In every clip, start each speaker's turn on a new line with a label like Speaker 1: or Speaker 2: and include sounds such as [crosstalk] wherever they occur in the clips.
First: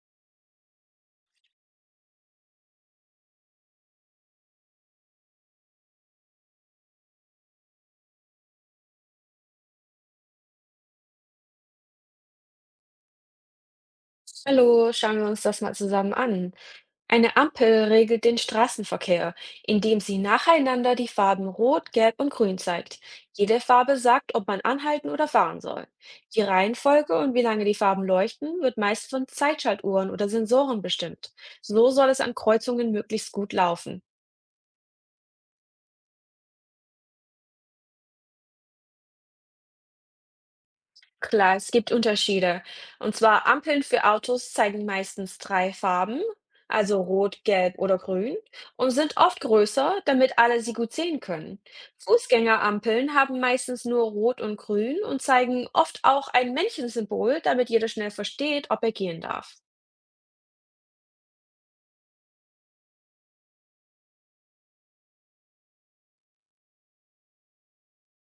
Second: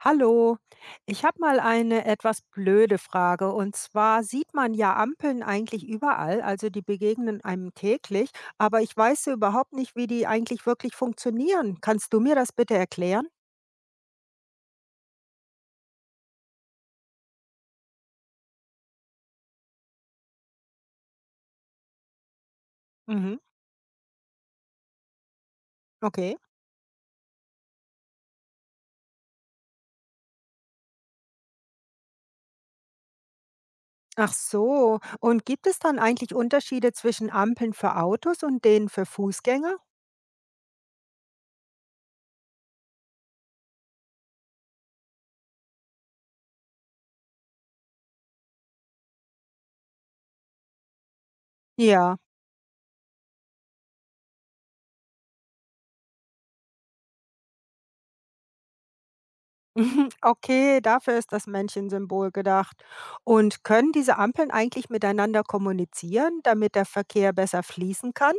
Speaker 1: Hallo, ich habe mal eine etwas blöde Frage. Und zwar sieht man ja Ampeln eigentlich überall, also die begegnen einem täglich, aber ich weiß ja überhaupt nicht, wie die eigentlich wirklich funktionieren. Kannst du mir das bitte erklären?
Speaker 2: Hallo, schauen wir uns das mal zusammen an. Eine Ampel regelt den Straßenverkehr, indem sie nacheinander die Farben Rot, Gelb und Grün zeigt.
Speaker 1: Mhm.
Speaker 2: Jede Farbe sagt, ob man anhalten oder fahren soll.
Speaker 1: Okay.
Speaker 2: Die Reihenfolge und wie lange die Farben leuchten, wird meist von Zeitschaltuhren oder Sensoren bestimmt. So soll es an Kreuzungen möglichst gut laufen.
Speaker 1: Ach so, und gibt es dann eigentlich Unterschiede zwischen Ampeln für Autos und denen für Fußgänger?
Speaker 2: Klar, es gibt Unterschiede. Und zwar Ampeln für Autos zeigen meistens 3 Farben, also rot, gelb oder grün, und sind oft größer, damit alle sie gut sehen können.
Speaker 1: Ja. [laughs]
Speaker 2: Fußgängerampeln haben meistens nur rot und grün und zeigen oft auch ein Männchensymbol, damit jeder schnell versteht, ob er gehen darf.
Speaker 1: Mhm, okay, dafür ist das Männchensymbol gedacht. Und können diese Ampeln eigentlich miteinander kommunizieren, damit der Verkehr besser fließen kann?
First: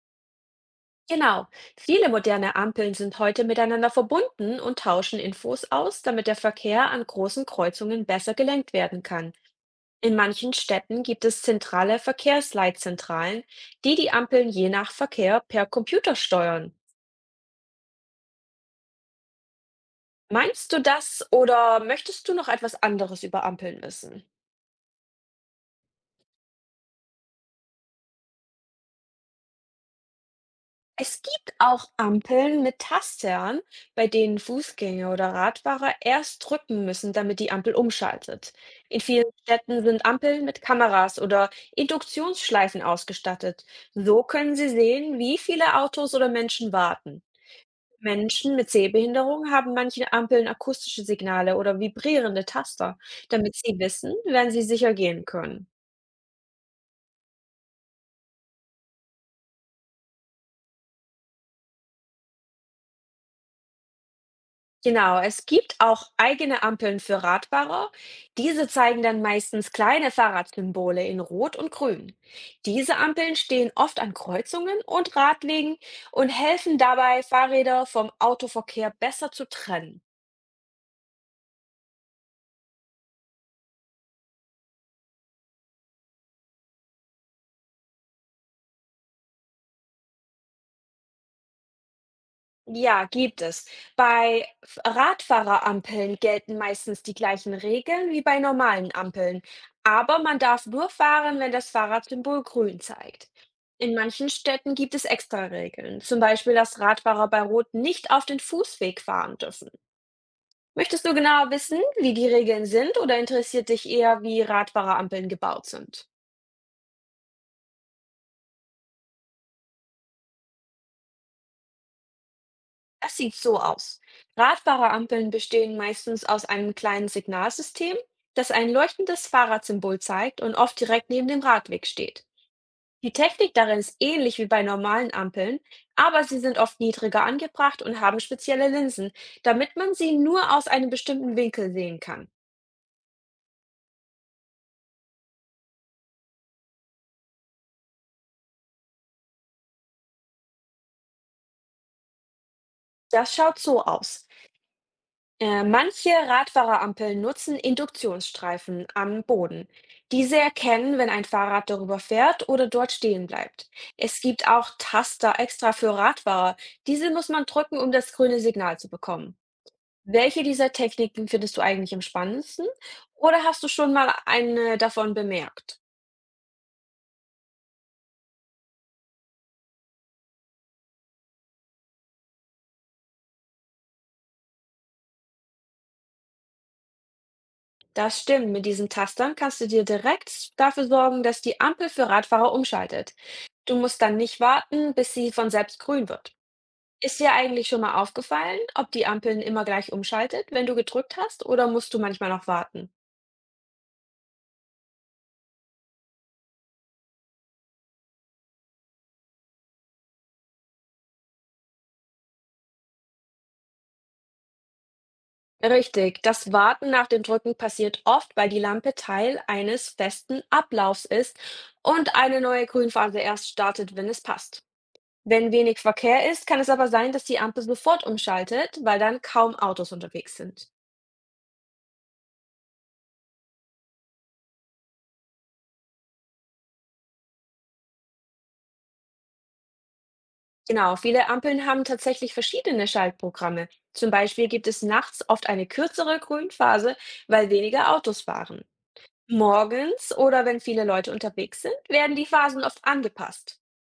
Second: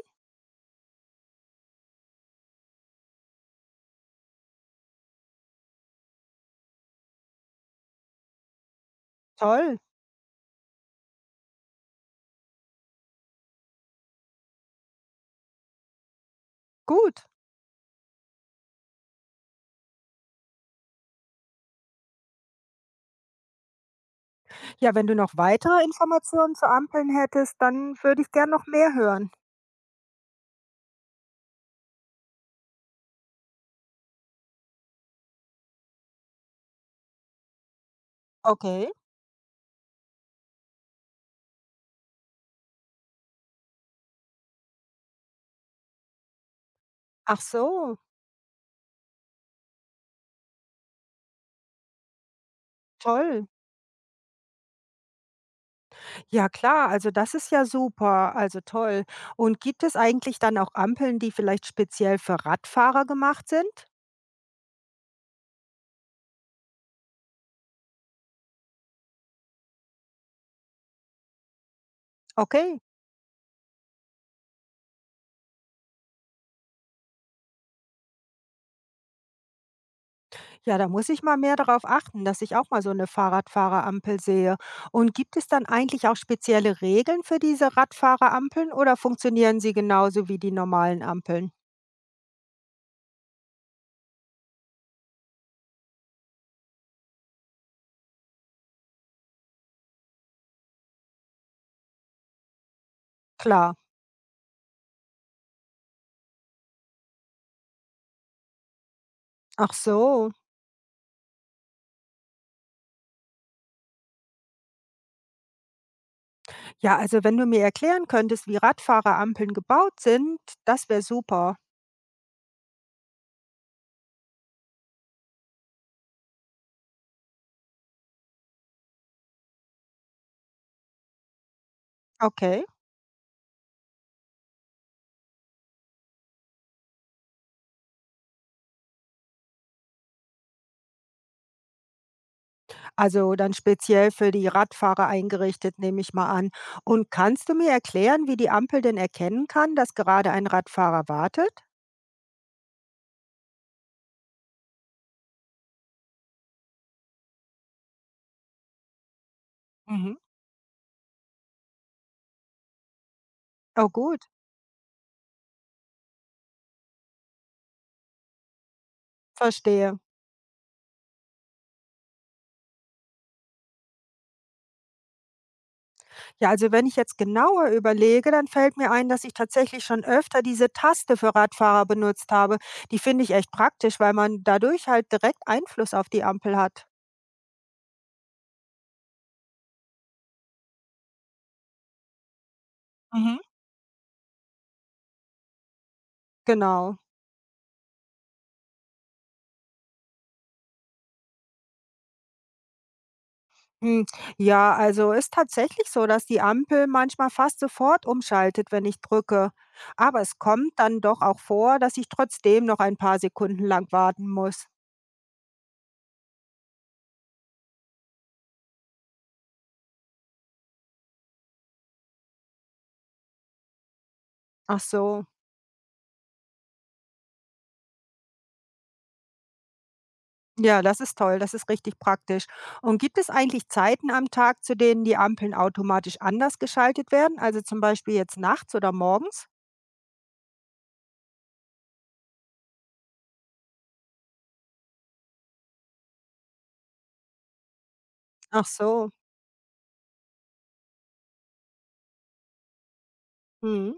Speaker 2: Genau, viele moderne Ampeln sind heute miteinander verbunden und tauschen Infos aus, damit der Verkehr an großen Kreuzungen besser gelenkt werden kann.
Speaker 1: Toll,
Speaker 2: In manchen Städten gibt es zentrale Verkehrsleitzentralen, die die Ampeln je nach Verkehr per Computer steuern.
Speaker 1: gut.
Speaker 2: Meinst du das oder möchtest du noch etwas anderes über Ampeln wissen?
Speaker 1: Ja, wenn du noch weitere Informationen zu Ampeln hättest, dann würde ich gern noch mehr hören.
Speaker 2: Es gibt auch Ampeln mit Tastern, bei denen Fußgänger oder Radfahrer erst drücken müssen, damit die Ampel umschaltet.
Speaker 1: Okay.
Speaker 2: In vielen Städten sind Ampeln mit Kameras oder Induktionsschleifen ausgestattet. So können sie sehen, wie viele Autos oder Menschen warten.
Speaker 1: Ach so,
Speaker 2: Menschen mit Sehbehinderung haben manche Ampeln akustische Signale oder vibrierende Taster,
Speaker 1: toll.
Speaker 2: damit sie wissen, wenn sie sicher gehen können.
Speaker 1: Ja klar, also das ist ja super, also toll. Und gibt es eigentlich dann auch Ampeln, die vielleicht speziell für Radfahrer gemacht sind?
Speaker 2: Genau, es gibt auch eigene Ampeln für Radfahrer. Diese zeigen dann meistens kleine Fahrradsymbole in Rot und Grün.
Speaker 1: Okay,
Speaker 2: Diese Ampeln stehen oft an Kreuzungen und Radwegen und helfen dabei, Fahrräder vom Autoverkehr besser zu trennen.
Speaker 1: ja, da muss ich mal mehr darauf achten, dass ich auch mal so eine Fahrradfahrerampel sehe. Und gibt es dann eigentlich auch spezielle Regeln für diese Radfahrerampeln oder funktionieren sie genauso wie die normalen Ampeln?
Speaker 2: Ja, gibt es. Bei Radfahrerampeln gelten meistens die gleichen Regeln wie bei normalen Ampeln, aber man darf nur fahren, wenn das Fahrradsymbol grün zeigt.
Speaker 1: Klar.
Speaker 2: In manchen Städten gibt es extra Regeln, zum Beispiel, dass Radfahrer bei Rot nicht auf den Fußweg fahren dürfen.
Speaker 1: Ach so.
Speaker 2: Möchtest du genauer wissen, wie die Regeln sind, oder interessiert dich eher, wie Radfahrerampeln gebaut sind?
Speaker 1: Ja, also wenn du mir erklären könntest, wie Radfahrerampeln gebaut sind, das wäre super.
Speaker 2: Das sieht so aus. Radbare Ampeln bestehen meistens aus einem kleinen Signalsystem, das ein leuchtendes Fahrradsymbol zeigt und oft direkt neben dem Radweg steht.
Speaker 1: Okay,
Speaker 2: Die Technik darin ist ähnlich wie bei normalen Ampeln, aber sie sind oft niedriger angebracht und haben spezielle Linsen, damit man sie nur aus einem bestimmten Winkel sehen kann.
Speaker 1: also dann speziell für die Radfahrer eingerichtet, nehme ich mal an. Und kannst du mir erklären, wie die Ampel denn erkennen kann, dass gerade ein Radfahrer wartet?
Speaker 2: Das schaut so aus. Manche Radfahrerampeln nutzen Induktionsstreifen am Boden.
Speaker 1: Mhm.
Speaker 2: Diese erkennen, wenn ein Fahrrad darüber fährt oder dort stehen bleibt.
Speaker 1: Oh
Speaker 2: Es
Speaker 1: gut,
Speaker 2: gibt auch Taster extra für Radfahrer. Diese muss man drücken, um das grüne Signal zu bekommen.
Speaker 1: verstehe.
Speaker 2: Welche dieser Techniken findest du eigentlich am spannendsten? Oder hast du schon mal eine davon bemerkt?
Speaker 1: Ja, also wenn ich jetzt genauer überlege, dann fällt mir ein, dass ich tatsächlich schon öfter diese Taste für Radfahrer benutzt habe. Die finde ich echt praktisch, weil man dadurch halt direkt Einfluss auf die Ampel hat.
Speaker 2: Das stimmt, mit diesen Tastern kannst du dir direkt dafür sorgen, dass die Ampel für Radfahrer umschaltet.
Speaker 1: Mhm.
Speaker 2: Du musst dann nicht warten, bis sie von selbst grün wird.
Speaker 1: Genau.
Speaker 2: Ist dir eigentlich schon mal aufgefallen, ob die Ampeln immer gleich umschaltet, wenn du gedrückt hast, oder musst du manchmal noch warten?
Speaker 1: Hm, ja, also ist tatsächlich so, dass die Ampel manchmal fast sofort umschaltet, wenn ich drücke. Aber es kommt dann doch auch vor, dass ich trotzdem noch ein paar Sekunden lang warten muss.
Speaker 2: Richtig, das Warten nach dem Drücken passiert oft, weil die Lampe Teil eines festen Ablaufs ist und eine neue Grünphase erst startet, wenn es passt.
Speaker 1: Ach so.
Speaker 2: Wenn wenig Verkehr ist, kann es aber sein, dass die Ampel sofort umschaltet, weil dann kaum Autos unterwegs sind.
Speaker 1: Ja, das ist toll, das ist richtig praktisch. Und gibt es eigentlich Zeiten am Tag, zu denen die Ampeln automatisch anders geschaltet werden? Also zum Beispiel jetzt nachts oder morgens?
Speaker 2: Genau, viele Ampeln haben tatsächlich verschiedene Schaltprogramme. Zum Beispiel gibt es nachts oft eine kürzere Grünphase, weil weniger Autos fahren.
Speaker 1: Ach so.
Speaker 2: Morgens oder wenn viele Leute unterwegs sind, werden die Phasen oft angepasst.
Speaker 1: Mhm.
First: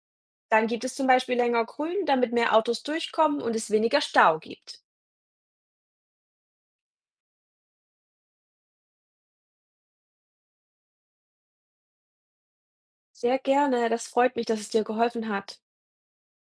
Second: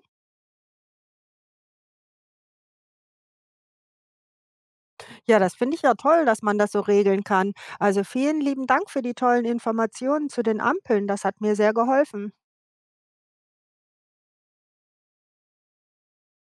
Speaker 2: Dann gibt es zum Beispiel länger Grün, damit mehr Autos durchkommen und es weniger Stau gibt.
Speaker 1: Ja, das finde ich ja toll, dass man das so regeln kann. Also vielen lieben Dank für die tollen Informationen zu den Ampeln. Das hat mir sehr geholfen.
Speaker 2: Sehr gerne, das freut mich, dass es dir geholfen hat.